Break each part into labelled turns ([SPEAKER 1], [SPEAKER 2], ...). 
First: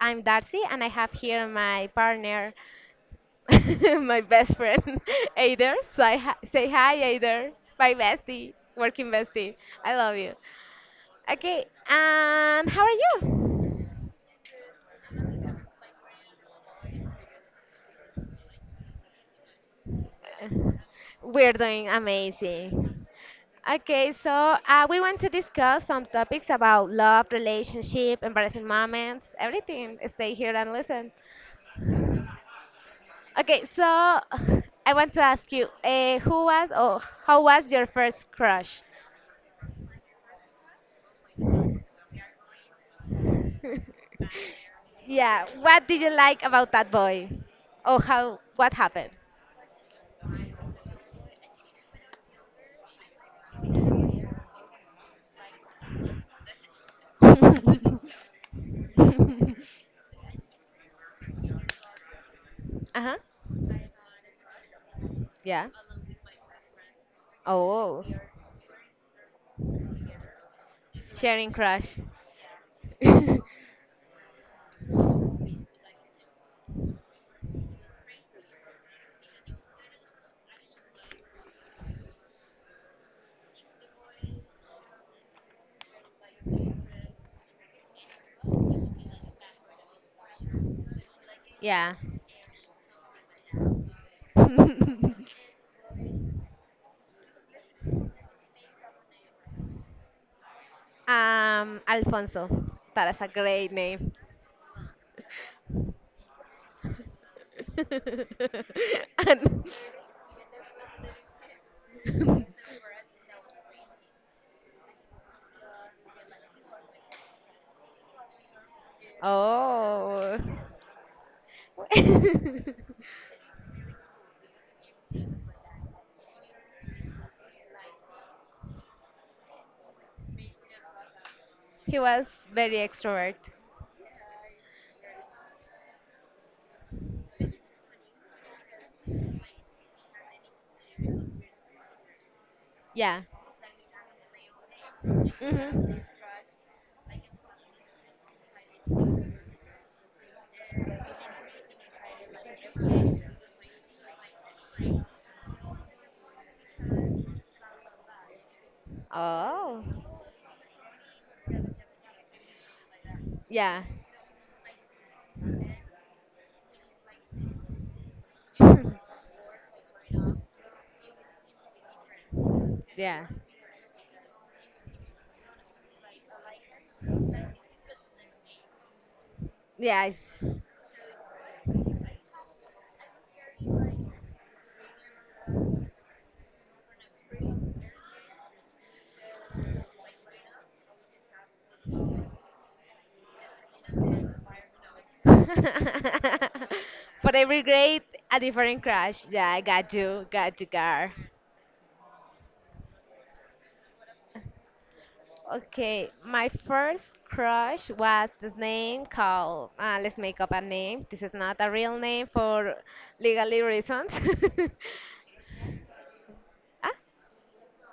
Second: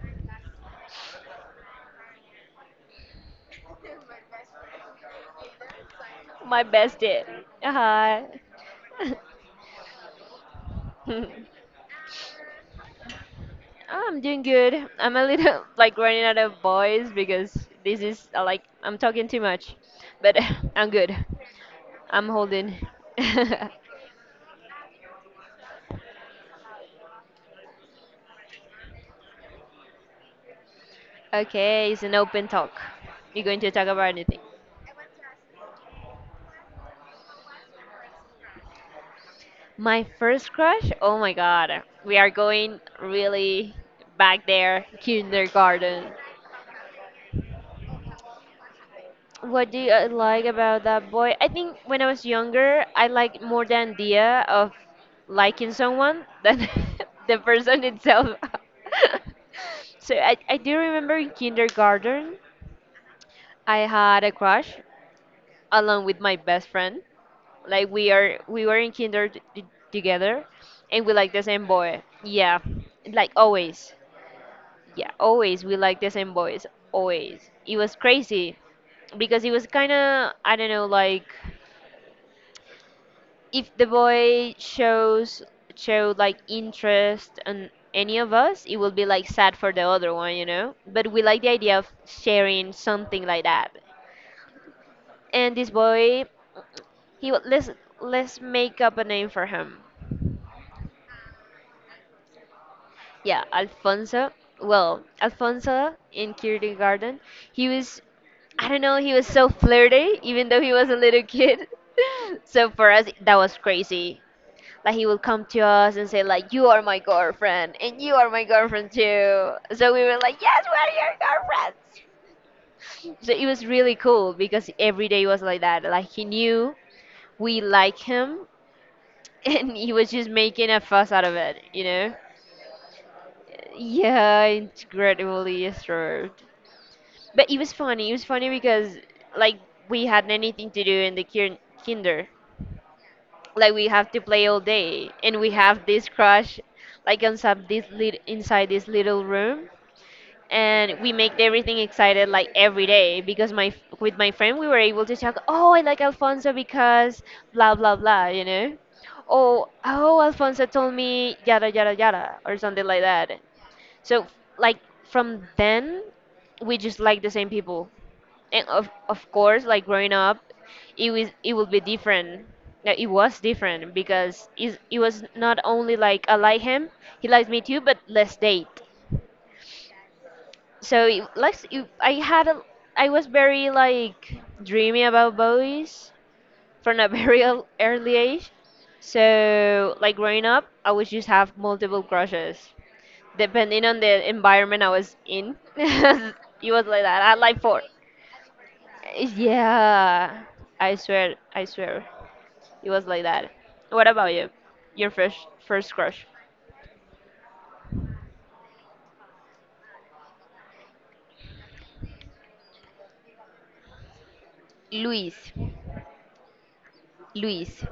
[SPEAKER 1] I'm Darcy and I have here my partner, my best friend, Aider. So
[SPEAKER 2] My
[SPEAKER 1] say
[SPEAKER 2] best
[SPEAKER 1] hi,
[SPEAKER 2] day.
[SPEAKER 1] Aider. My
[SPEAKER 2] Hi.
[SPEAKER 1] bestie, working bestie. I love you. Okay, and how are you?
[SPEAKER 2] I'm doing good. I'm a little like running out of voice because this is like I'm talking too much, but I'm good.
[SPEAKER 1] We're doing
[SPEAKER 2] I'm holding.
[SPEAKER 1] amazing. Okay, so we want to discuss some topics about love, relationship, embarrassing moments, everything. Stay here and listen.
[SPEAKER 2] Okay, it's an open talk. You're going
[SPEAKER 1] Okay,
[SPEAKER 2] to
[SPEAKER 1] so
[SPEAKER 2] talk about anything.
[SPEAKER 1] I want to ask you, who was or how was your first crush?
[SPEAKER 2] My first crush? Oh my god. We are going really back there,
[SPEAKER 1] Yeah, what did you
[SPEAKER 2] kindergarten.
[SPEAKER 1] like about that boy? Or how what happened?
[SPEAKER 2] What do you like about that boy? I think when I was younger, I liked more the idea of liking someone than the person itself.
[SPEAKER 1] Uh-huh.
[SPEAKER 2] So I do remember in kindergarten, I had a crush
[SPEAKER 1] Yeah.
[SPEAKER 2] along with my best friend. Like
[SPEAKER 1] Oh,
[SPEAKER 2] we were in kinder together, and we like the
[SPEAKER 1] sharing
[SPEAKER 2] same
[SPEAKER 1] crush.
[SPEAKER 2] boy. Yeah, like always. Yeah, always we like the same boys. Always. It was crazy because it was kind of I don't know like if the boy shows showed like interest on any of us, it will be like sad for the other one. But we like the idea of
[SPEAKER 1] Yeah.
[SPEAKER 2] sharing something like that.
[SPEAKER 1] um,
[SPEAKER 2] And this boy, he wa- let's let's make up a name for him.
[SPEAKER 1] Alfonso. That is a
[SPEAKER 2] Yeah,
[SPEAKER 1] great name.
[SPEAKER 2] Alfonso. Well, Alfonso in kindergarten, he was I don't know, he was so
[SPEAKER 1] and
[SPEAKER 2] flirty even though he was a little kid. So for us that was crazy. Like he would come to us and say like, "You are my girlfriend, and you are my girlfriend too." So we were
[SPEAKER 1] oh,
[SPEAKER 2] like, "Yes, we are your girlfriends." So it was really cool because every day was like that. Like he knew we like him, and he was just making a fuss out of it, you
[SPEAKER 1] he
[SPEAKER 2] know?
[SPEAKER 1] was very extrovert.
[SPEAKER 2] Yeah, incredibly disturbed. But it was funny. It was funny because like we had nothing to do in the kinder.
[SPEAKER 1] Yeah.
[SPEAKER 2] Like we have to play all day and we have
[SPEAKER 1] Hmm.
[SPEAKER 2] this crush like inside this little room, and we make everything excited like every day because my with my friend we were able to talk, oh, I like Alfonso because blah blah blah. oh
[SPEAKER 1] Oh,
[SPEAKER 2] oh Alfonso told me yada yada yada, or something like that.
[SPEAKER 1] yeah,
[SPEAKER 2] So like from then we just like the same people, and of of course, like growing up, it would be different. Like, it
[SPEAKER 1] yeah,
[SPEAKER 2] was different because is it was not only like I like him, he likes me too, but let's date.
[SPEAKER 1] yes.
[SPEAKER 2] So it, like it, I had a, I was very like dreamy about boys from a very early age, so like growing up I would just have multiple crushes depending on the environment I was in. It was like that, I
[SPEAKER 1] For
[SPEAKER 2] had like
[SPEAKER 1] every
[SPEAKER 2] four.
[SPEAKER 1] grade, a different crush. Yeah, I
[SPEAKER 2] Yeah,
[SPEAKER 1] got you, girl.
[SPEAKER 2] I swear, it was like that. What about you? Your first
[SPEAKER 1] Okay,
[SPEAKER 2] crush?
[SPEAKER 1] my first crush was this name called, let's make up a name. This is not a real name for legally reasons.
[SPEAKER 2] Luis.
[SPEAKER 1] Ah,
[SPEAKER 2] Luis.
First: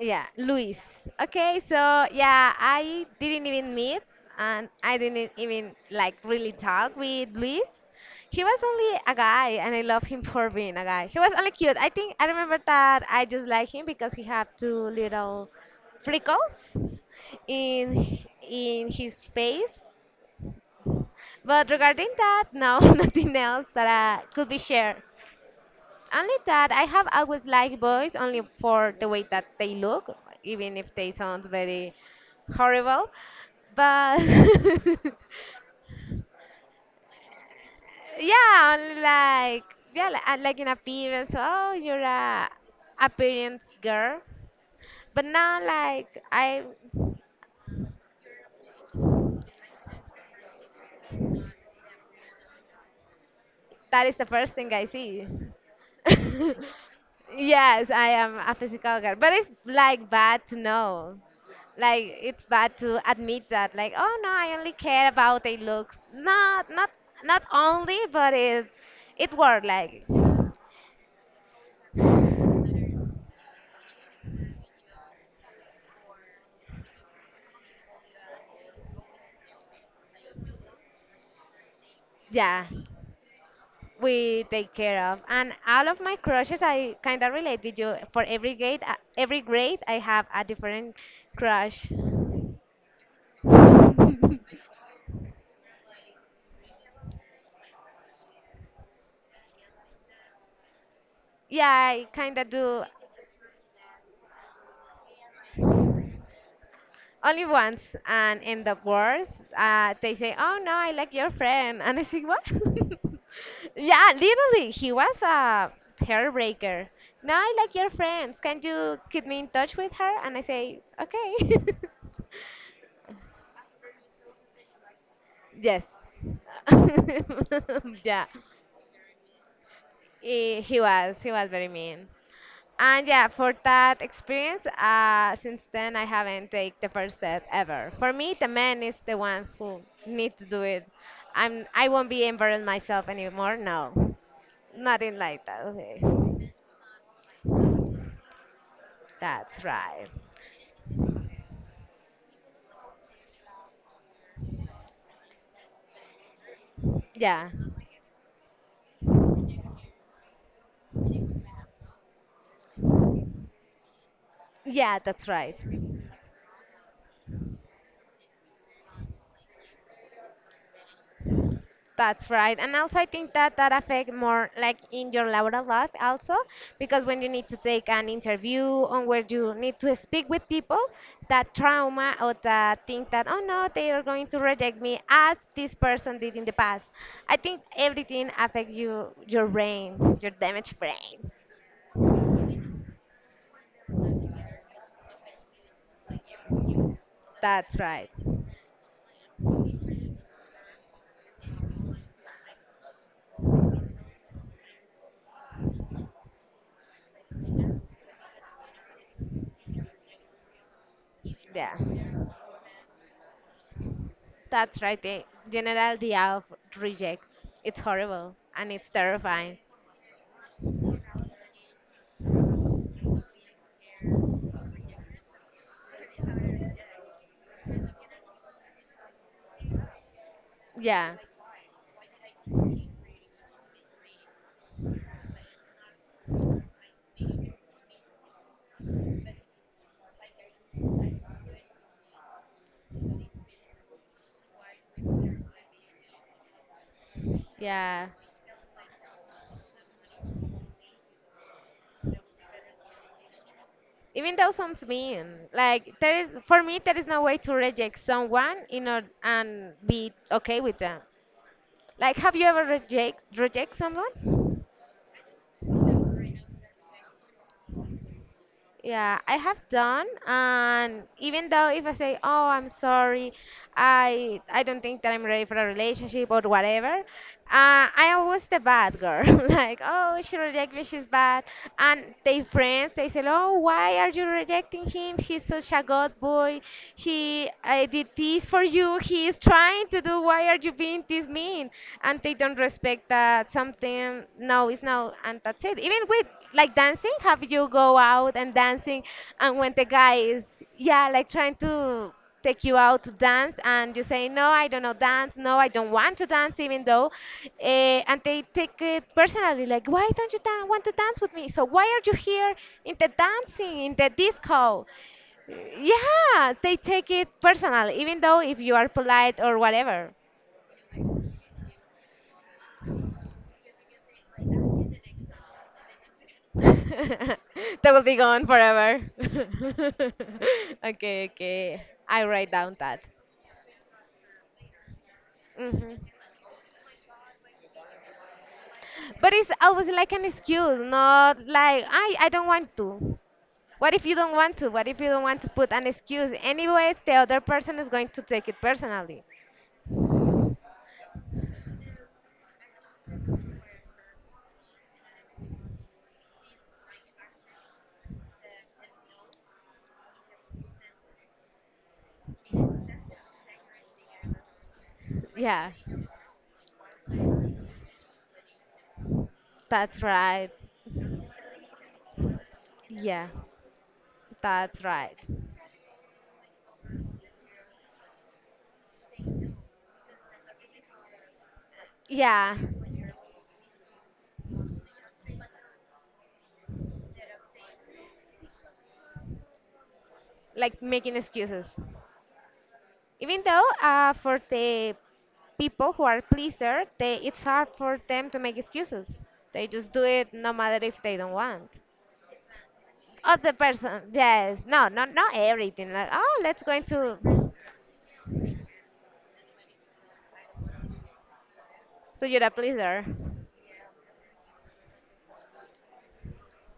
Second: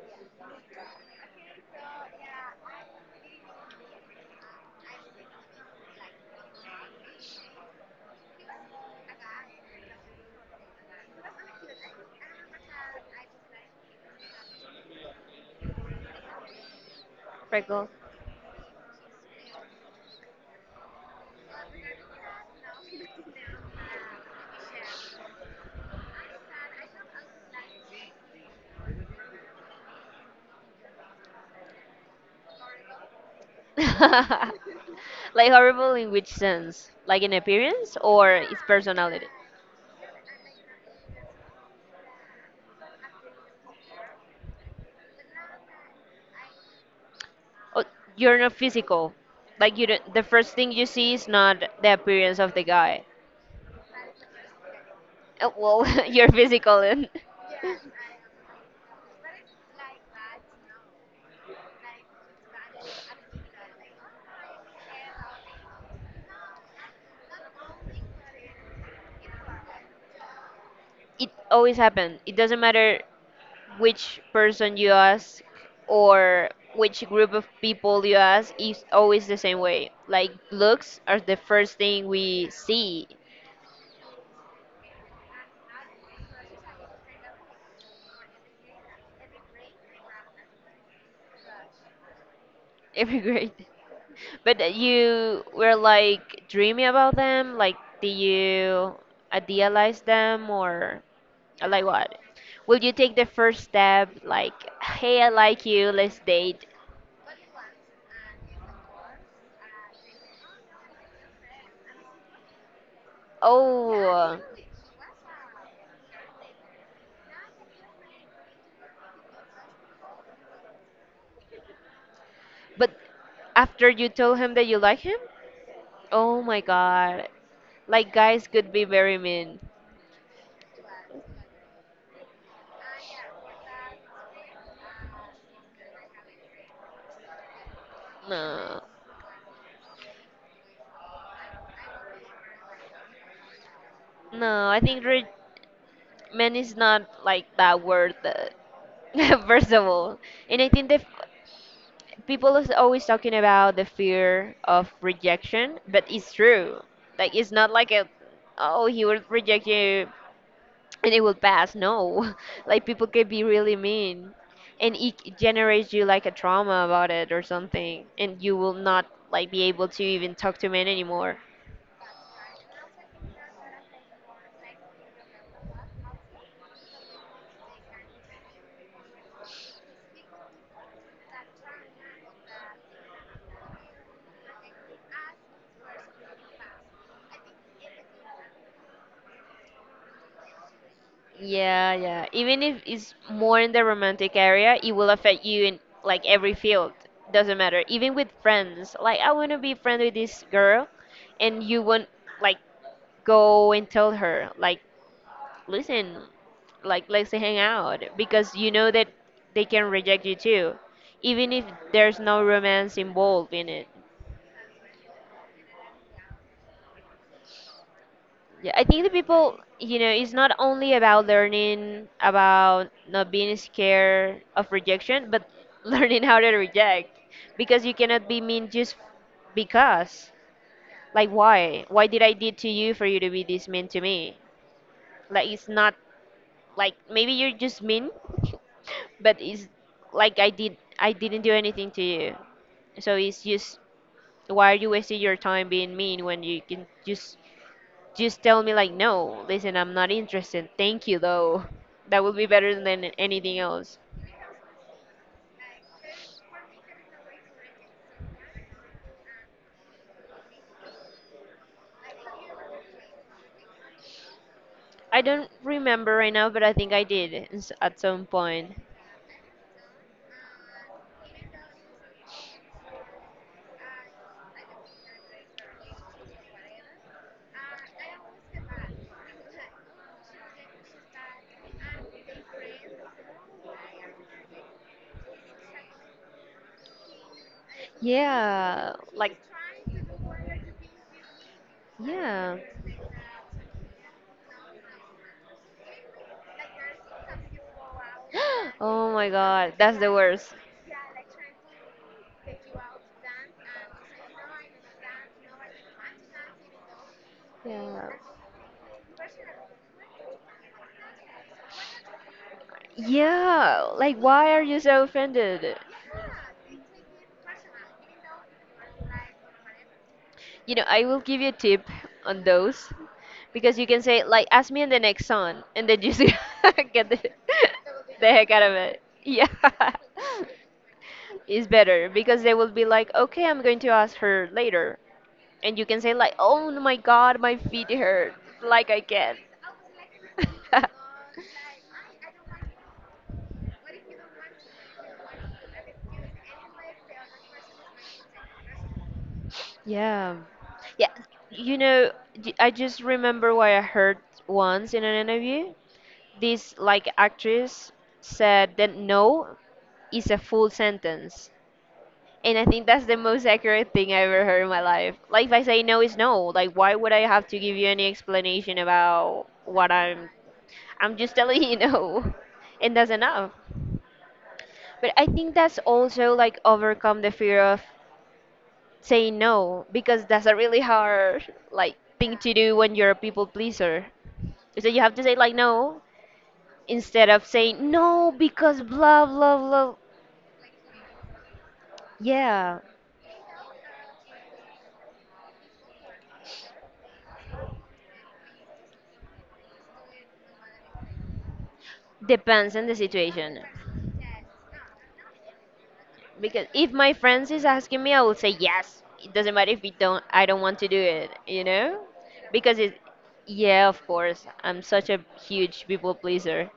[SPEAKER 1] yeah, Luis. Okay, so yeah, I didn't even meet and I didn't even like really talk with Luis. He was only a guy and I love him for being a guy. He was only cute. I think I remember that I just like him because he had two little freckles
[SPEAKER 2] Freckle.
[SPEAKER 1] in his face. But regarding that, no, nothing else that could be shared. Only that I have always liked boys only for the way that they look, even if they sound very horrible. But
[SPEAKER 2] Like horrible in which sense? Like in appearance or its
[SPEAKER 1] yeah, only
[SPEAKER 2] personality?
[SPEAKER 1] like yeah, like in appearance. Oh, you're a appearance girl. But now, like I—
[SPEAKER 2] Oh, you're not physical. Like you don't, the first thing you see is not the appearance of the guy.
[SPEAKER 1] that is the first thing I see.
[SPEAKER 2] Well, you're physical, and
[SPEAKER 1] Yes, I am a physical girl, but it's like bad to know. Like it's bad to admit that. Like, oh no, I only care about their looks. Not only, but it worked. Like,
[SPEAKER 2] it always happens. It doesn't matter which person you ask or which group of people you ask, is always the same way. Like looks are the first thing we
[SPEAKER 1] yeah,
[SPEAKER 2] see
[SPEAKER 1] we take care of. And all of my crushes, I kind of relate with you. For every grade, I have a different crush.
[SPEAKER 2] every grade. But you were like dreaming about them, like did you idealize them, or
[SPEAKER 1] Yeah,
[SPEAKER 2] like
[SPEAKER 1] I
[SPEAKER 2] what?
[SPEAKER 1] kind of
[SPEAKER 2] Will
[SPEAKER 1] do
[SPEAKER 2] you take the first step like, hey, I like you, let's date?
[SPEAKER 1] only once, and in the words they say, oh no, I like your friend, and I say what. Yeah,
[SPEAKER 2] Oh,
[SPEAKER 1] literally he was a hairbreaker. No, I like your friends, can you keep me in touch with her, and I say okay.
[SPEAKER 2] but after you told him that you like him?
[SPEAKER 1] Yes.
[SPEAKER 2] Oh my god. Like
[SPEAKER 1] Yeah,
[SPEAKER 2] guys could be very mean.
[SPEAKER 1] he was very mean. And yeah, for that experience, since then I haven't taken the first step ever. For me, the man
[SPEAKER 2] No.
[SPEAKER 1] is the one who needs to do it. I won't be embarrassed myself anymore. No,
[SPEAKER 2] No, I think
[SPEAKER 1] nothing like that. Okay,
[SPEAKER 2] men is not like that word that
[SPEAKER 1] that's
[SPEAKER 2] first of
[SPEAKER 1] right.
[SPEAKER 2] all. And I think people is always talking about the fear of rejection, but it's true. Like
[SPEAKER 1] Yeah,
[SPEAKER 2] it's not like a, oh, he will reject you and it will pass. No. Like people can be really mean, and
[SPEAKER 1] yeah,
[SPEAKER 2] it
[SPEAKER 1] that's right.
[SPEAKER 2] generates you like a trauma about it or something, and you will not like be able to even talk to men anymore.
[SPEAKER 1] That's right. And also I think that that affect more like in your laboral life also, because when you need to take an interview or where you need to speak with people, that trauma or that thing that oh no, they are going to reject me as this person did in the past. I think everything affects you, your brain, your damaged brain.
[SPEAKER 2] Yeah, yeah. Even if it's more in the romantic area, it will affect you in like every field. Doesn't
[SPEAKER 1] That's
[SPEAKER 2] matter.
[SPEAKER 1] right.
[SPEAKER 2] Even with friends. Like I want to be friend with this girl, and you won't like go and tell her like, listen, like let's hang out, because you know that they can reject you too. Even if
[SPEAKER 1] Yeah.
[SPEAKER 2] there's no romance involved in it.
[SPEAKER 1] That's right. The general idea of reject. It's horrible and
[SPEAKER 2] Yeah, I
[SPEAKER 1] it's
[SPEAKER 2] think the
[SPEAKER 1] terrifying.
[SPEAKER 2] people, it's not only about learning about not being scared of rejection, but learning how to reject, because you cannot be mean just because.
[SPEAKER 1] Yeah.
[SPEAKER 2] Like why? Why did I did to you for you to be this mean to me? Like it's not like maybe you're just mean, but it's like I didn't do anything to you. So it's just, why are you wasting your time being mean when you can just
[SPEAKER 1] Yeah.
[SPEAKER 2] just tell me like, no, listen, I'm not interested, thank you though. That would be better than anything else.
[SPEAKER 1] Even though sounds mean, like there is, for me there is no way to reject someone in order and be okay with them. Like, have you ever reject someone?
[SPEAKER 2] I don't remember right now, but I think I did at some point.
[SPEAKER 1] Yeah, I have done, and even though if I say, "Oh, I'm sorry, I don't think that I'm ready for a relationship or whatever," I always the bad girl. Like, "Oh, she rejected me, she's bad," and they friends they say, "Oh, why are you rejecting him? He's such a good boy. He I did this for
[SPEAKER 2] Yeah,
[SPEAKER 1] you. He is
[SPEAKER 2] like
[SPEAKER 1] trying to do. Why are you being this mean?" And they
[SPEAKER 2] yeah.
[SPEAKER 1] don't respect that something. No, it's no, and that's it. Even with like dancing? Have you go out and dancing,
[SPEAKER 2] Oh my
[SPEAKER 1] and when
[SPEAKER 2] god,
[SPEAKER 1] the
[SPEAKER 2] that's the
[SPEAKER 1] guy is
[SPEAKER 2] worst.
[SPEAKER 1] yeah, like trying to take you out to dance and you say no, I don't know dance, no, I don't want to dance, even though
[SPEAKER 2] Yeah,
[SPEAKER 1] and they take it personally like why don't you want to dance with me? So why are you here in the dancing
[SPEAKER 2] yeah,
[SPEAKER 1] in the
[SPEAKER 2] like why are you
[SPEAKER 1] disco?
[SPEAKER 2] so offended?
[SPEAKER 1] Yeah, they take it personal even though if you are polite or whatever.
[SPEAKER 2] I will give you a tip on those. Because you can say like, ask me in the next song, and then you see get the,
[SPEAKER 1] That will be
[SPEAKER 2] the
[SPEAKER 1] gone
[SPEAKER 2] heck out of it.
[SPEAKER 1] forever.
[SPEAKER 2] Yeah.
[SPEAKER 1] Okay,
[SPEAKER 2] It's
[SPEAKER 1] okay.
[SPEAKER 2] better
[SPEAKER 1] I
[SPEAKER 2] because
[SPEAKER 1] write
[SPEAKER 2] they will
[SPEAKER 1] down
[SPEAKER 2] be
[SPEAKER 1] that.
[SPEAKER 2] like, okay, I'm going to ask her later. And you
[SPEAKER 1] Hmm.
[SPEAKER 2] can say like, oh my god, my feet hurt. Like I
[SPEAKER 1] But
[SPEAKER 2] can.
[SPEAKER 1] it's always like an excuse, not like I don't want to. What if you don't want to? What if you don't want to put an excuse? Anyways, the other person is going to take it personally.
[SPEAKER 2] Yeah. Yeah. You know, I just remember what I heard once in an interview. This like actress said that no is a full sentence. And I think that's the most accurate thing I ever heard in my life. Like if I
[SPEAKER 1] Yeah.
[SPEAKER 2] say no, it's no. Like why would I have to give you any explanation about what
[SPEAKER 1] That's
[SPEAKER 2] I'm
[SPEAKER 1] right.
[SPEAKER 2] I'm just telling you no. And that's
[SPEAKER 1] Yeah.
[SPEAKER 2] enough.
[SPEAKER 1] That's
[SPEAKER 2] But
[SPEAKER 1] right.
[SPEAKER 2] I think that's also like overcome the fear of saying no, because that's a really hard like thing to
[SPEAKER 1] Yeah.
[SPEAKER 2] do when you're a people pleaser. So you have to say like no, instead of saying no because blah blah blah.
[SPEAKER 1] Like making excuses.
[SPEAKER 2] Yeah,
[SPEAKER 1] Even though for the people who are pleaser, they, it's hard for them to make excuses. They just do it no matter if they don't want.
[SPEAKER 2] depends on the
[SPEAKER 1] Other
[SPEAKER 2] situation.
[SPEAKER 1] person, yes, no, not everything. Like oh, let's
[SPEAKER 2] Because
[SPEAKER 1] go
[SPEAKER 2] if my
[SPEAKER 1] into.
[SPEAKER 2] friends is asking me, I will say yes, it doesn't matter if we don't, I don't want to do it.
[SPEAKER 1] So you're a
[SPEAKER 2] Because it
[SPEAKER 1] pleaser.
[SPEAKER 2] Yeah, of course, I'm such a huge people pleaser,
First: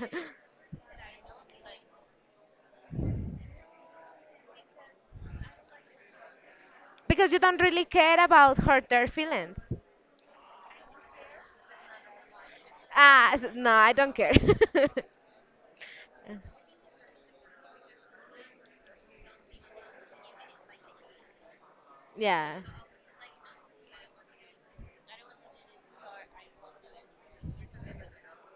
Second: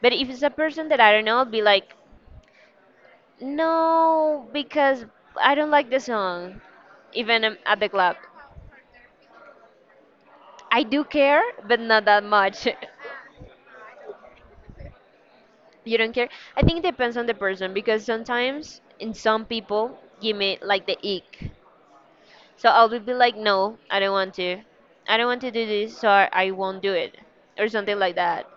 [SPEAKER 2] but if it's a person that I don't know, I'll be like, no, because I don't like the song.
[SPEAKER 1] Because you
[SPEAKER 2] Even
[SPEAKER 1] don't
[SPEAKER 2] at
[SPEAKER 1] really
[SPEAKER 2] the club
[SPEAKER 1] care about hurt their feelings.
[SPEAKER 2] I do care, but not that much.
[SPEAKER 1] Ah, no, I don't care.
[SPEAKER 2] You don't care. I think it depends on the person, because sometimes in some people give me like the ick.
[SPEAKER 1] Yeah.
[SPEAKER 2] So I will be like, no, I don't want to. I don't want to do this, so I won't do it, or something like that.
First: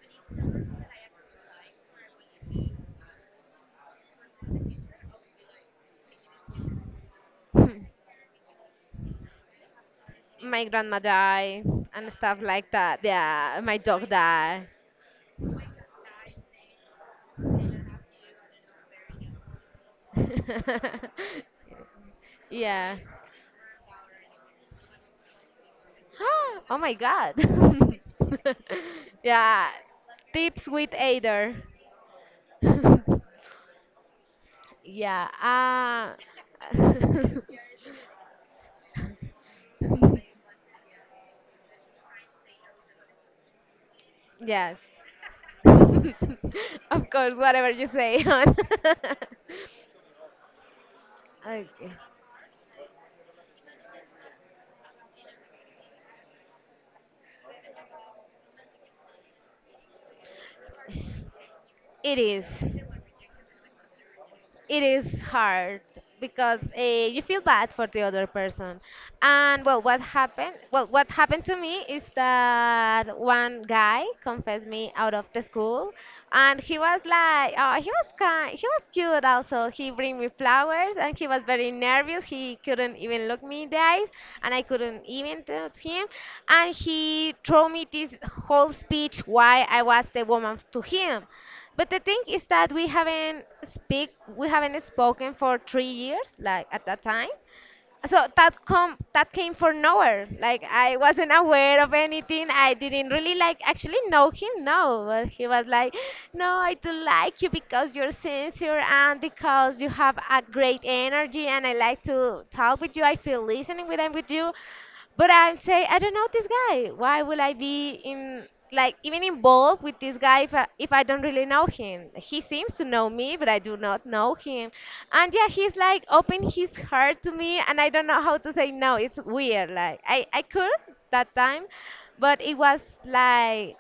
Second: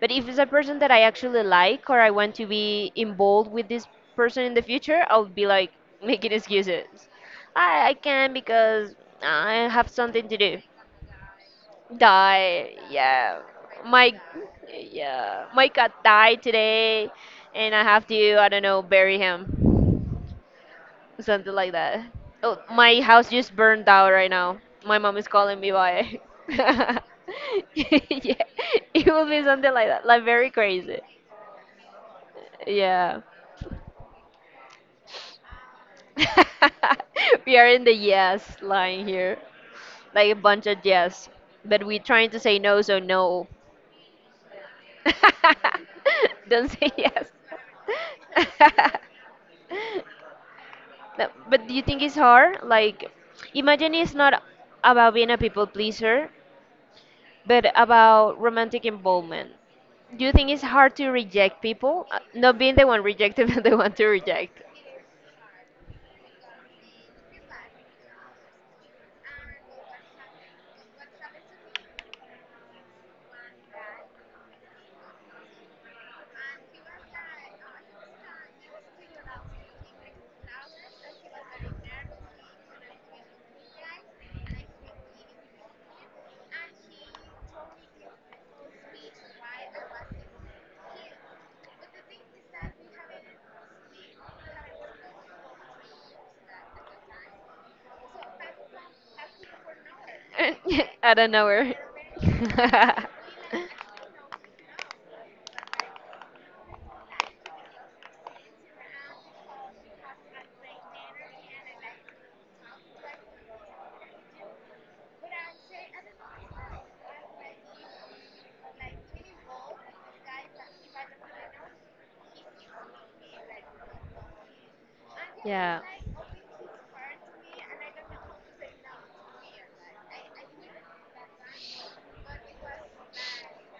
[SPEAKER 2] But if it's a person that I actually like, or I want to be involved with this person in the future, I'll be like making excuses. I can because I have something to do.
[SPEAKER 1] My grandma died and stuff like
[SPEAKER 2] Die,
[SPEAKER 1] that.
[SPEAKER 2] yeah.
[SPEAKER 1] Yeah, my dog
[SPEAKER 2] My
[SPEAKER 1] died.
[SPEAKER 2] yeah, my cat died today, and I have to, I don't know, bury him. Something like that. Oh,
[SPEAKER 1] Yeah.
[SPEAKER 2] my house just burned down right now. My mom is calling me by.
[SPEAKER 1] Oh my
[SPEAKER 2] Yeah,
[SPEAKER 1] god.
[SPEAKER 2] it will be
[SPEAKER 1] Yeah.
[SPEAKER 2] something like that, like very
[SPEAKER 1] Tips with
[SPEAKER 2] crazy.
[SPEAKER 1] Ader.
[SPEAKER 2] Yeah.
[SPEAKER 1] Yeah.
[SPEAKER 2] We are in the yes line here, like a bunch of yes, but we're trying to say no, so no.
[SPEAKER 1] Yes.
[SPEAKER 2] Don't say
[SPEAKER 1] Of
[SPEAKER 2] yes.
[SPEAKER 1] course, whatever you say, hon.
[SPEAKER 2] No,
[SPEAKER 1] Okay.
[SPEAKER 2] but do you think it's hard? Like, imagine it's not about being a people pleaser, but about romantic involvement, do you think it's hard to reject people?
[SPEAKER 1] It is.
[SPEAKER 2] Not being the one rejected, but the one to reject.
[SPEAKER 1] It is hard because you feel bad for the other person. And well what happened to me is that one guy confessed me out of the school, and he was like, oh, he was kind, he was cute, also he bring me flowers, and he was very nervous, he couldn't even look me in the eyes, and I couldn't even touch him. And he told me this whole speech why I was the woman to him. But the thing is that we haven't spoken for 3 years, like at that time. So that came from nowhere. Like I
[SPEAKER 2] I don't
[SPEAKER 1] wasn't
[SPEAKER 2] know where.
[SPEAKER 1] aware of anything. I didn't really like actually know him. No, but he was like, "No, I do like you because you're sincere and because you have a great energy, and I like to talk with you. I feel listening with I with you." But I'm saying, I don't know this guy. Why will I be in, like, even involved with this guy if I don't really know him? He seems to know me, but I do not know him. And yeah, he's
[SPEAKER 2] Yeah.
[SPEAKER 1] like open his heart to me, and I don't know how to say no. It's weird. Like, I could that time, but it was like,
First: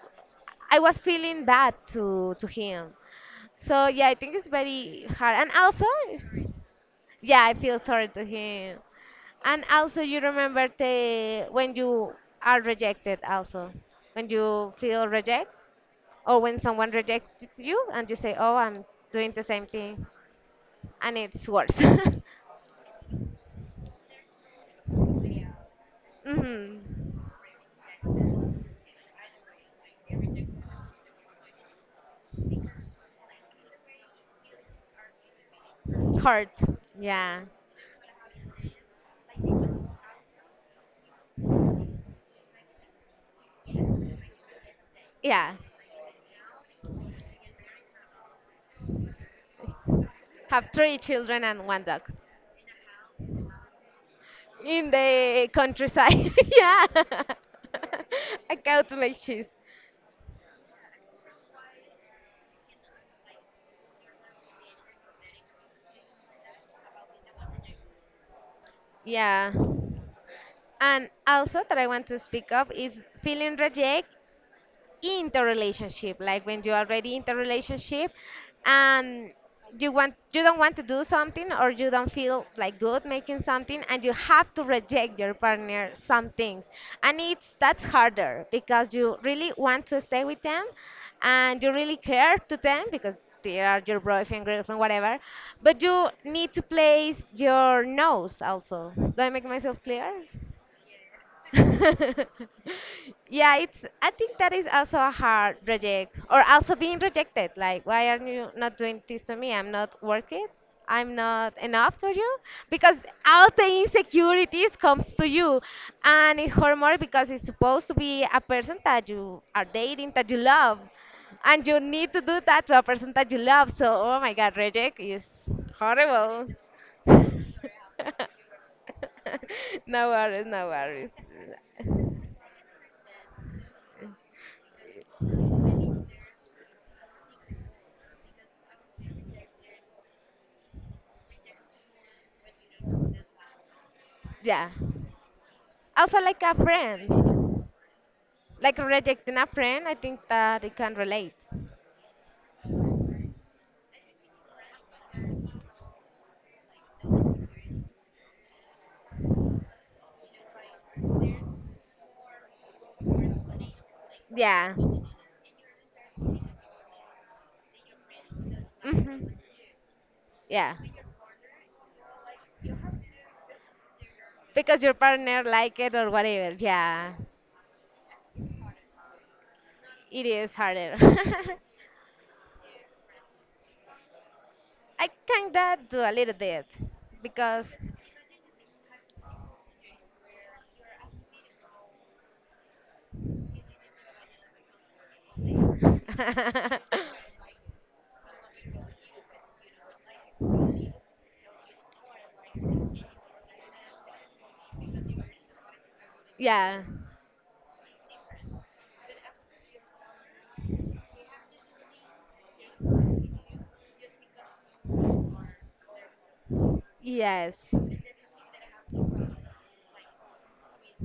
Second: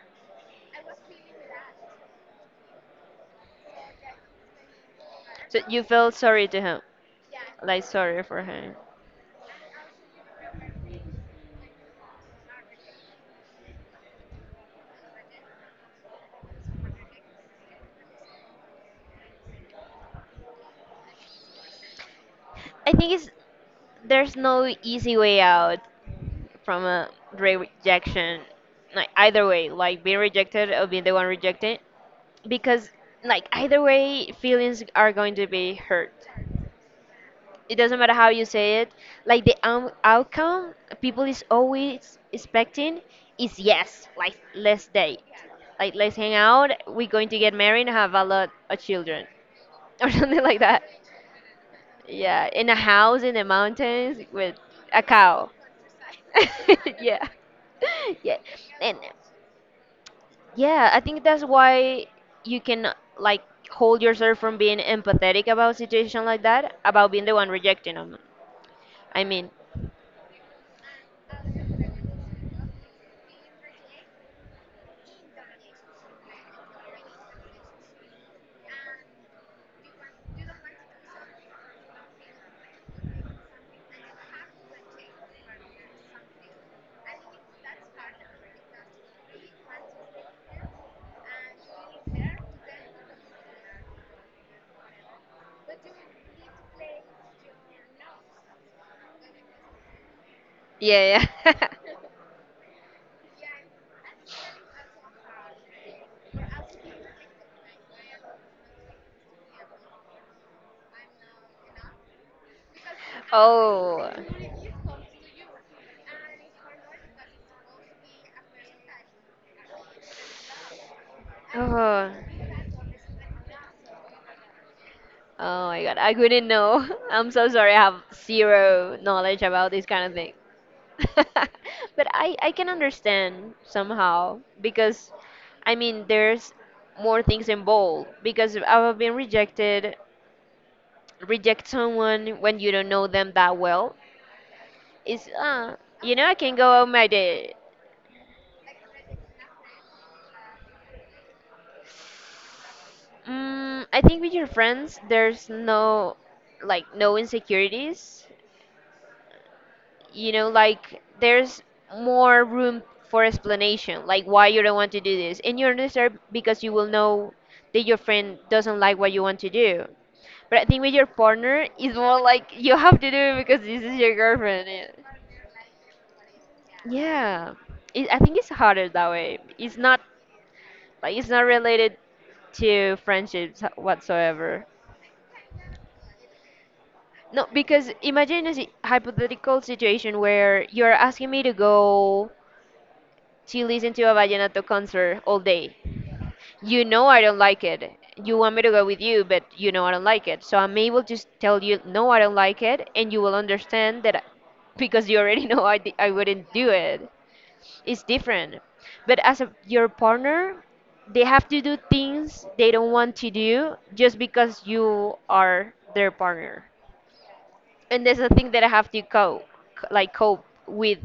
[SPEAKER 1] I was feeling bad to him. So yeah, I think it's very hard. And
[SPEAKER 2] So you
[SPEAKER 1] also,
[SPEAKER 2] felt sorry to him,
[SPEAKER 1] yeah, I feel
[SPEAKER 2] like
[SPEAKER 1] sorry
[SPEAKER 2] sorry
[SPEAKER 1] to
[SPEAKER 2] for him.
[SPEAKER 1] him. And also you remember the when you are rejected also. When you feel reject or when someone rejects you and you say, "Oh, I'm doing the same thing." And it's worse.
[SPEAKER 2] I think it's there's no easy way out. From a
[SPEAKER 1] Mm-hmm.
[SPEAKER 2] rejection, like either way, like being rejected or being the one rejected, because like either way feelings are going to be hurt,
[SPEAKER 1] Hurt. Yeah.
[SPEAKER 2] it doesn't matter how you say it. Like the outcome people is always expecting is yes, like let's date,
[SPEAKER 1] Yeah.
[SPEAKER 2] like let's hang out, we're going to get married and have a lot of children, or something like
[SPEAKER 1] Have
[SPEAKER 2] that.
[SPEAKER 1] three children and one dog.
[SPEAKER 2] Yeah, in a house in the mountains with
[SPEAKER 1] In
[SPEAKER 2] a cow.
[SPEAKER 1] the countryside. Yeah.
[SPEAKER 2] Yeah. Yeah.
[SPEAKER 1] A cow
[SPEAKER 2] And
[SPEAKER 1] to make cheese.
[SPEAKER 2] yeah, I think that's why you can like hold yourself from being empathetic about situation like that, about being the one rejecting them. I mean,
[SPEAKER 1] Yeah. And also that I want to speak of is feeling reject interrelationship, like when you are already in the relationship and you want, you don't want to do something or you don't feel like good making something, and you have to reject your partner some things, and it's, that's harder because you really want to stay with them and you really care to them because they are your boyfriend girlfriend whatever, but you need to place your nose also. Do I make myself clear?
[SPEAKER 2] yeah, yeah.
[SPEAKER 1] Yeah, it's. I think that is also a hard reject, or also being rejected. Like, why are you not doing this to me? I'm not worth it. I'm not enough for you, because all the
[SPEAKER 2] Oh,
[SPEAKER 1] insecurities comes to you, and it's horrible because it's supposed to be a person that you are dating, that you love, and you
[SPEAKER 2] oh,
[SPEAKER 1] need to do that to a person that you love. So, oh my God, reject is
[SPEAKER 2] oh my God, I couldn't
[SPEAKER 1] horrible.
[SPEAKER 2] know. I'm so sorry. I have zero knowledge about this kind
[SPEAKER 1] No
[SPEAKER 2] of thing,
[SPEAKER 1] worries, no worries.
[SPEAKER 2] but I can understand somehow because, I mean, there's more things involved because I've been rejected reject someone when you don't know them that well.
[SPEAKER 1] Yeah.
[SPEAKER 2] It's uh,
[SPEAKER 1] Also,
[SPEAKER 2] I
[SPEAKER 1] like
[SPEAKER 2] can
[SPEAKER 1] a
[SPEAKER 2] go out my day.
[SPEAKER 1] friend, like rejecting a friend, I think that it can relate.
[SPEAKER 2] Mm, I think with your friends, there's no, like, no insecurities. You know, like, there's more room for explanation, like why you don't
[SPEAKER 1] Yeah.
[SPEAKER 2] want to do this. And you understand because you will know that your friend doesn't like what you
[SPEAKER 1] Hmm.
[SPEAKER 2] want to do. But I
[SPEAKER 1] Yeah.
[SPEAKER 2] think with your partner, it's more like you have to do it because this is your girlfriend.
[SPEAKER 1] Because your partner like it or whatever. Yeah.
[SPEAKER 2] Yeah, I think it's harder that way. It's not
[SPEAKER 1] It is harder.
[SPEAKER 2] like it's not related to friendships whatsoever.
[SPEAKER 1] I kind of do a little bit
[SPEAKER 2] No,
[SPEAKER 1] because.
[SPEAKER 2] because imagine a hypothetical situation where you're asking me to go to listen to a vallenato concert all day. You know I don't like it. You want me to go with you, but you know I don't like it. So I'm able to tell you, no, I don't like it, and you will understand that because you already know I wouldn't do
[SPEAKER 1] Yeah.
[SPEAKER 2] it. It's different. But as your partner, they have to do things they don't want to do just because you are their partner.
[SPEAKER 1] Yes.
[SPEAKER 2] And there's a thing that I have to cope, like cope with,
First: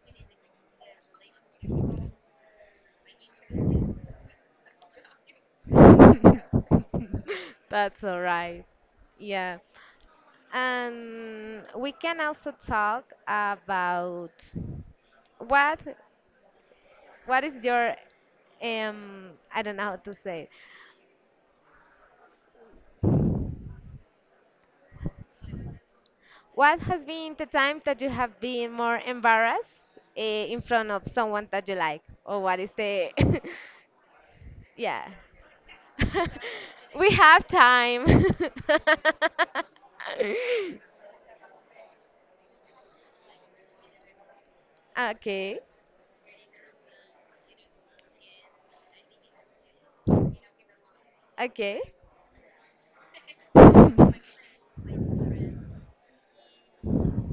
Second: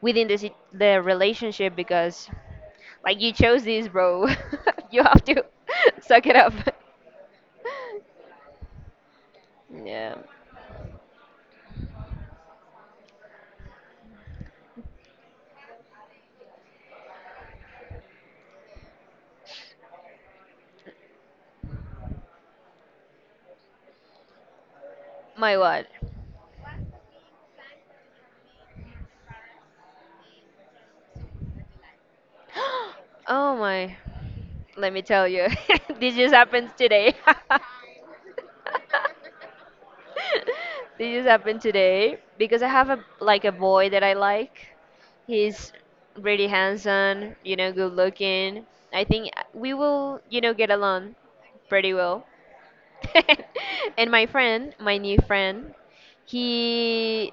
[SPEAKER 2] within the the relationship because like you chose this, bro. You have to suck it up.
[SPEAKER 1] That's all right. Yeah.
[SPEAKER 2] Yeah.
[SPEAKER 1] And we can also talk about what what is your I don't know how to say it.
[SPEAKER 2] My what?
[SPEAKER 1] What has been the time that you have been more embarrassed in front of someone that you like, or what is the
[SPEAKER 2] Oh my. Let me
[SPEAKER 1] yeah?
[SPEAKER 2] tell you, this just happens
[SPEAKER 1] We
[SPEAKER 2] today.
[SPEAKER 1] have time.
[SPEAKER 2] This just happened today because I have a like a boy that I like.
[SPEAKER 1] Okay,
[SPEAKER 2] He's really handsome, you know, good looking. I think we will, you know, get along
[SPEAKER 1] okay.
[SPEAKER 2] pretty well. And my friend, my new friend, he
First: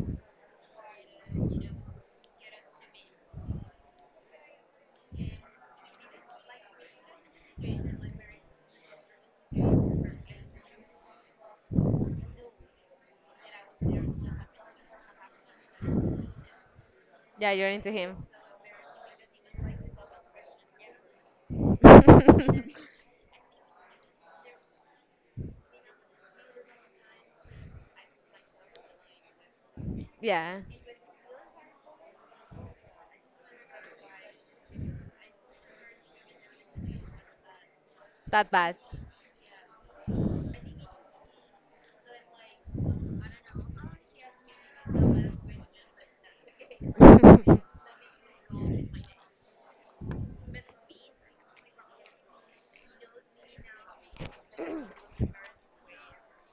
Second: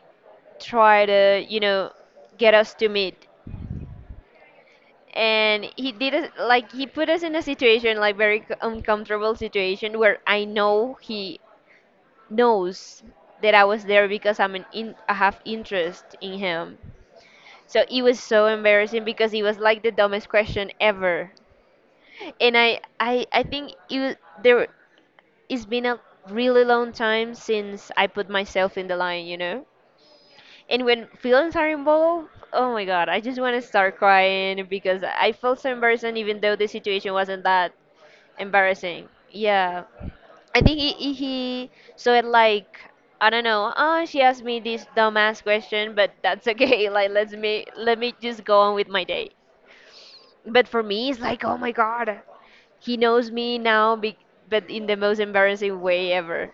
[SPEAKER 2] tried to, you know, get us to meet. And he did us like he put us in a situation like very uncomfortable situation where I know he knows that I was there because I have interest in him.
[SPEAKER 1] Yeah, you're
[SPEAKER 2] So
[SPEAKER 1] into
[SPEAKER 2] it
[SPEAKER 1] him.
[SPEAKER 2] was so embarrassing because it was like the dumbest question ever. And I think it was, there it's been a really long time since I put myself in the line, you know.
[SPEAKER 1] Yeah,
[SPEAKER 2] And when feelings are involved, oh my god, I just want to start crying because I felt so embarrassed even though the situation wasn't that
[SPEAKER 1] that bad.
[SPEAKER 2] embarrassing. Yeah, I think he saw it like I don't know. Oh, she asked me this dumbass question, but that's okay. Like let me just go on with my day. But for me, it's like oh my god, he knows me now, but in the most embarrassing way ever.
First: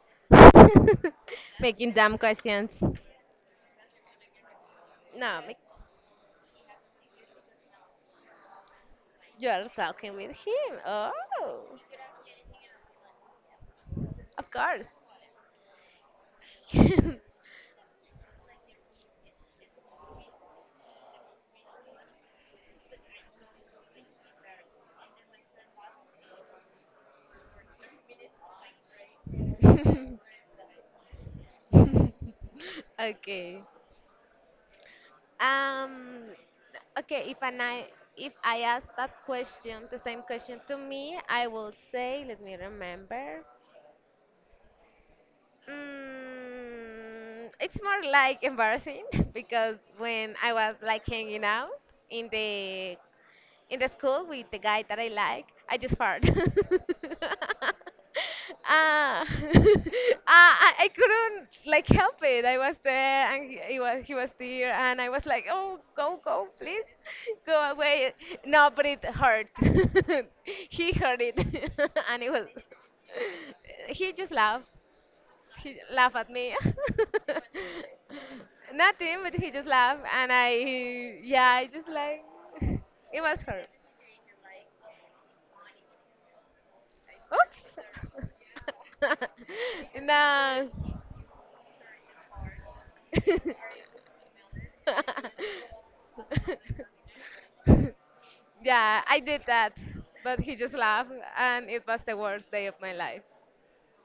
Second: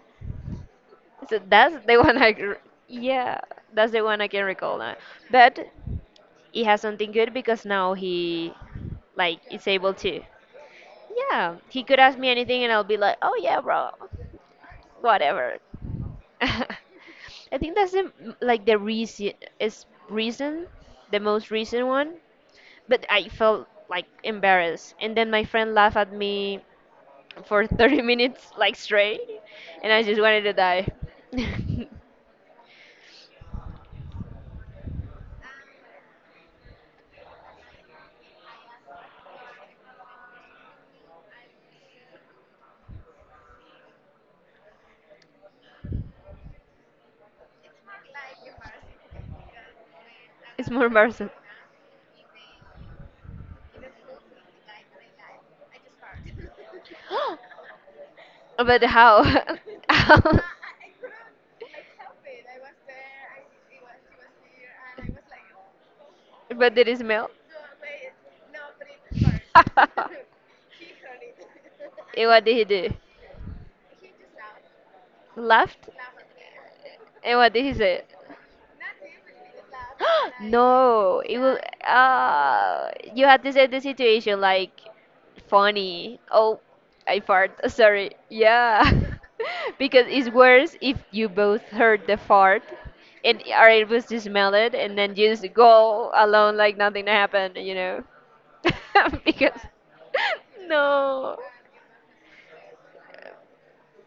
[SPEAKER 2] So that's
[SPEAKER 1] Making
[SPEAKER 2] the one
[SPEAKER 1] dumb questions.
[SPEAKER 2] yeah, that's the one I can recall now.
[SPEAKER 1] No, Mick,
[SPEAKER 2] But it has something good because now he like
[SPEAKER 1] you
[SPEAKER 2] is
[SPEAKER 1] are
[SPEAKER 2] able
[SPEAKER 1] talking
[SPEAKER 2] to.
[SPEAKER 1] with him.
[SPEAKER 2] Yeah,
[SPEAKER 1] Oh,
[SPEAKER 2] he could ask me anything and I'll be like, oh yeah, bro,
[SPEAKER 1] of course.
[SPEAKER 2] whatever. I think that's like the reason, the most recent one. But I felt like embarrassed, and then my friend laughed at me for 30 minutes like straight, and I just wanted to die.
[SPEAKER 1] Okay. Um, okay, if I ask that question, the same question to me, I will say, let me remember. Mm, it's more like embarrassing because when I
[SPEAKER 2] It's
[SPEAKER 1] was
[SPEAKER 2] more
[SPEAKER 1] like
[SPEAKER 2] embarrassing.
[SPEAKER 1] hanging out in the in the school with the guy that I like, I just fart.
[SPEAKER 2] But how?
[SPEAKER 1] Ah,
[SPEAKER 2] How?
[SPEAKER 1] ah, I couldn't like help it. I was there, and he was there, and I was like, "Oh, go, go,
[SPEAKER 2] But
[SPEAKER 1] please,
[SPEAKER 2] there is milk.
[SPEAKER 1] go away." No, but it hurt.
[SPEAKER 2] And
[SPEAKER 1] He heard it, and it
[SPEAKER 2] what
[SPEAKER 1] was.
[SPEAKER 2] did he do?
[SPEAKER 1] He just laughed, he
[SPEAKER 2] Laughed?
[SPEAKER 1] laughed at me.
[SPEAKER 2] And what did he say?
[SPEAKER 1] Nothing, but he just laughed, and I,
[SPEAKER 2] No, it
[SPEAKER 1] yeah,
[SPEAKER 2] will.
[SPEAKER 1] I just like, it
[SPEAKER 2] You
[SPEAKER 1] was
[SPEAKER 2] had to
[SPEAKER 1] her.
[SPEAKER 2] say the situation like funny. Oh, I fart.
[SPEAKER 1] Oops.
[SPEAKER 2] Sorry. Yeah, because it's
[SPEAKER 1] No.
[SPEAKER 2] worse if you both heard the fart and are able to smell it, and then you just go alone like nothing happened. You know.
[SPEAKER 1] Yeah, I did
[SPEAKER 2] Because
[SPEAKER 1] that, but he just laughed,
[SPEAKER 2] no.
[SPEAKER 1] and it was the worst day of my life.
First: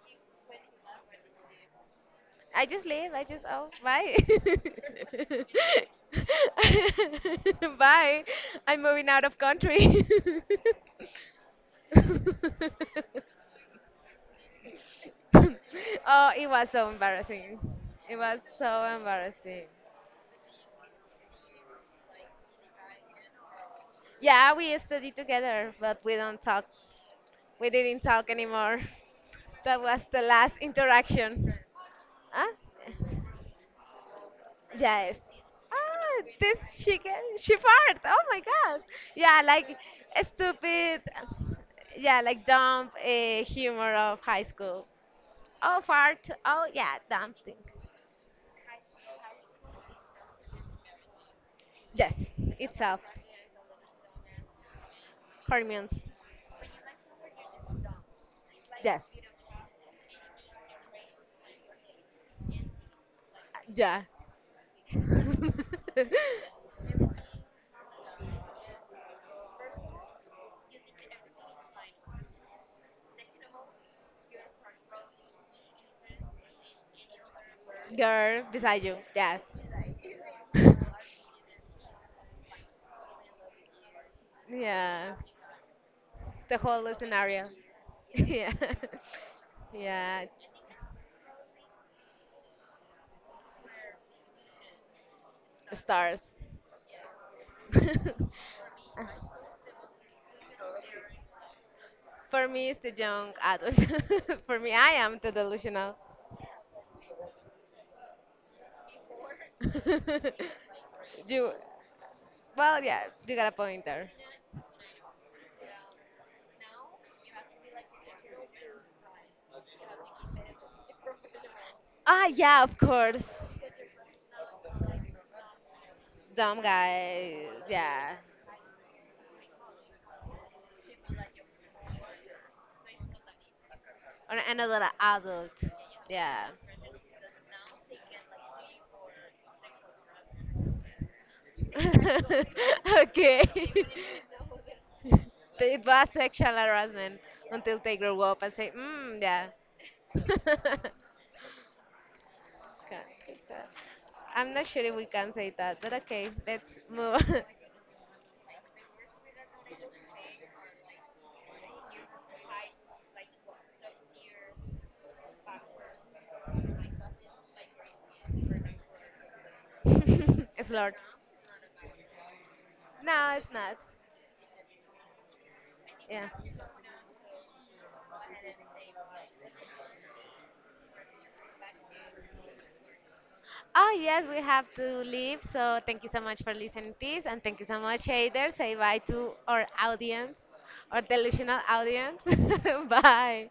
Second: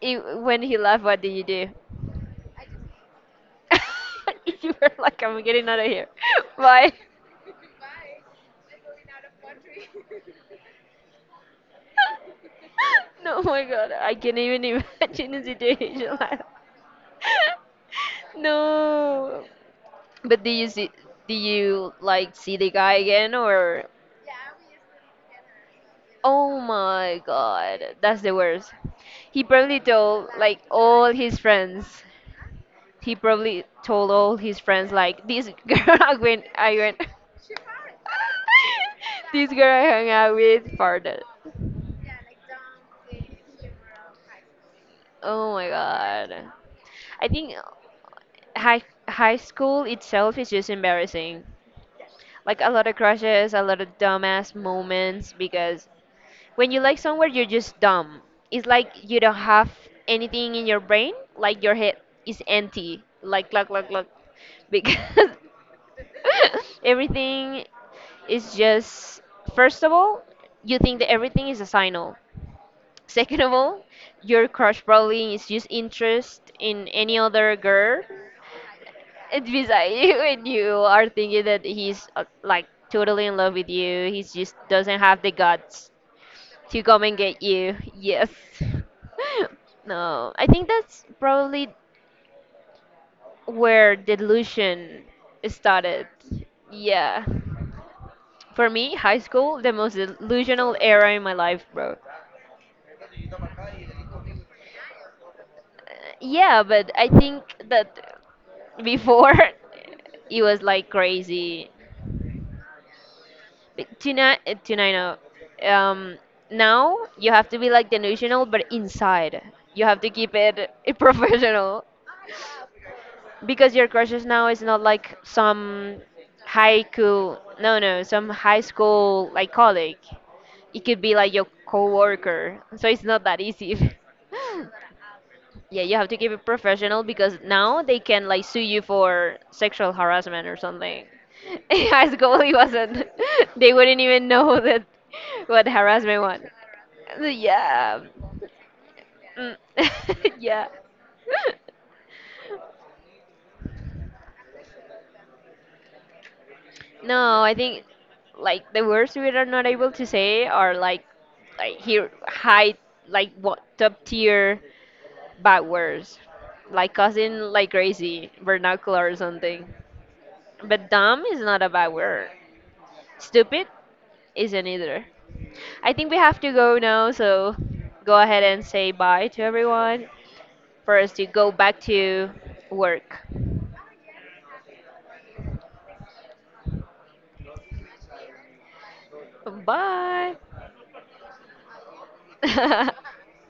[SPEAKER 2] You, when he left, what did you do?
[SPEAKER 1] I just leave. I just oh bye.
[SPEAKER 2] You were like, I'm getting out of here. Bye.
[SPEAKER 1] Bye. I'm moving out of country.
[SPEAKER 2] No, my God, I can't even imagine the situation
[SPEAKER 1] Oh,
[SPEAKER 2] like that.
[SPEAKER 1] it was so embarrassing. It was so
[SPEAKER 2] No.
[SPEAKER 1] embarrassing.
[SPEAKER 2] But do you see? Do you like see the guy again or?
[SPEAKER 1] Yeah, we studied together, but we don't
[SPEAKER 2] Oh
[SPEAKER 1] talk.
[SPEAKER 2] my
[SPEAKER 1] We
[SPEAKER 2] God,
[SPEAKER 1] didn't
[SPEAKER 2] that's
[SPEAKER 1] talk
[SPEAKER 2] the worst.
[SPEAKER 1] anymore.
[SPEAKER 2] He probably
[SPEAKER 1] That was the
[SPEAKER 2] told
[SPEAKER 1] last
[SPEAKER 2] like all his
[SPEAKER 1] interaction.
[SPEAKER 2] friends.
[SPEAKER 1] Huh?
[SPEAKER 2] He probably told all his friends
[SPEAKER 1] Yes.
[SPEAKER 2] like this girl
[SPEAKER 1] Ah, this
[SPEAKER 2] I went
[SPEAKER 1] chicken, she farted. Oh my god. Yeah,
[SPEAKER 2] this girl
[SPEAKER 1] like
[SPEAKER 2] I hung out with
[SPEAKER 1] stupid.
[SPEAKER 2] farted.
[SPEAKER 1] Yeah, like dumb humor of high school.
[SPEAKER 2] Oh my
[SPEAKER 1] Oh, fart.
[SPEAKER 2] god.
[SPEAKER 1] Oh, yeah,
[SPEAKER 2] I
[SPEAKER 1] dumb
[SPEAKER 2] think
[SPEAKER 1] thing.
[SPEAKER 2] high high school itself is just embarrassing.
[SPEAKER 1] Yes,
[SPEAKER 2] Like a
[SPEAKER 1] it's
[SPEAKER 2] lot of
[SPEAKER 1] up.
[SPEAKER 2] crushes, a lot of dumbass moments because
[SPEAKER 1] Hormones.
[SPEAKER 2] when you like somewhere you're just dumb. It's like
[SPEAKER 1] Yes.
[SPEAKER 2] you don't have anything in your brain, like your head is empty. Like
[SPEAKER 1] Yeah.
[SPEAKER 2] look because everything it's just, first of all, you think that everything is a signal. Second of all, your crush probably is just interest in any other girl
[SPEAKER 1] Girl beside you. Yes.
[SPEAKER 2] and beside you, and you are thinking that he's like totally in love with you. He just doesn't
[SPEAKER 1] Yeah.
[SPEAKER 2] have the guts
[SPEAKER 1] The
[SPEAKER 2] to
[SPEAKER 1] whole
[SPEAKER 2] come and get
[SPEAKER 1] scenario.
[SPEAKER 2] you. Yes.
[SPEAKER 1] Yeah, yeah,
[SPEAKER 2] No, I think that's probably where delusion started.
[SPEAKER 1] stars.
[SPEAKER 2] Yeah. For me, high school, the most delusional era in my life, bro.
[SPEAKER 1] For me, it's a young adult. For me, I am the delusional.
[SPEAKER 2] Yeah, but I think that before it was like
[SPEAKER 1] You,
[SPEAKER 2] crazy.
[SPEAKER 1] well, yeah, you got a point
[SPEAKER 2] But
[SPEAKER 1] there.
[SPEAKER 2] tonight, tonight, no. Um, now you have to be like delusional, but inside you have to keep it professional
[SPEAKER 1] Ah, yeah, of course,
[SPEAKER 2] because your crushes now is not like some
[SPEAKER 1] dumb
[SPEAKER 2] haiku.
[SPEAKER 1] guy.
[SPEAKER 2] No, No,
[SPEAKER 1] Yeah,
[SPEAKER 2] some high school like colleague. It could be like your coworker, so it's not that easy.
[SPEAKER 1] or another adult.
[SPEAKER 2] Yeah, you have to keep it
[SPEAKER 1] Yeah.
[SPEAKER 2] professional because now they can like sue you for sexual harassment or something. In high school, it wasn't.
[SPEAKER 1] Okay.
[SPEAKER 2] They wouldn't even know that what
[SPEAKER 1] Th- It was
[SPEAKER 2] harassment was.
[SPEAKER 1] sexual harassment until they
[SPEAKER 2] Yeah.
[SPEAKER 1] grow up and say, mm, yeah.
[SPEAKER 2] Mm. Yeah.
[SPEAKER 1] Can't say that. I'm not sure if we can say that, but okay, let's move
[SPEAKER 2] No,
[SPEAKER 1] on.
[SPEAKER 2] I think like the words we are not able to say are like here high like what top tier bad words. Like cousin like crazy, vernacular or something. But
[SPEAKER 1] Slurred.
[SPEAKER 2] dumb is not a bad word.
[SPEAKER 1] No, it's
[SPEAKER 2] Stupid
[SPEAKER 1] not.
[SPEAKER 2] isn't either. I think we
[SPEAKER 1] Yeah.
[SPEAKER 2] have to go now, so go ahead and say bye to everyone for us to go back to work.
[SPEAKER 1] Oh, yes, we have to leave. So thank you so much for listening to this. And thank you so much, Hader. Say bye to our audience,
[SPEAKER 2] Bye.
[SPEAKER 1] our delusional audience. Bye.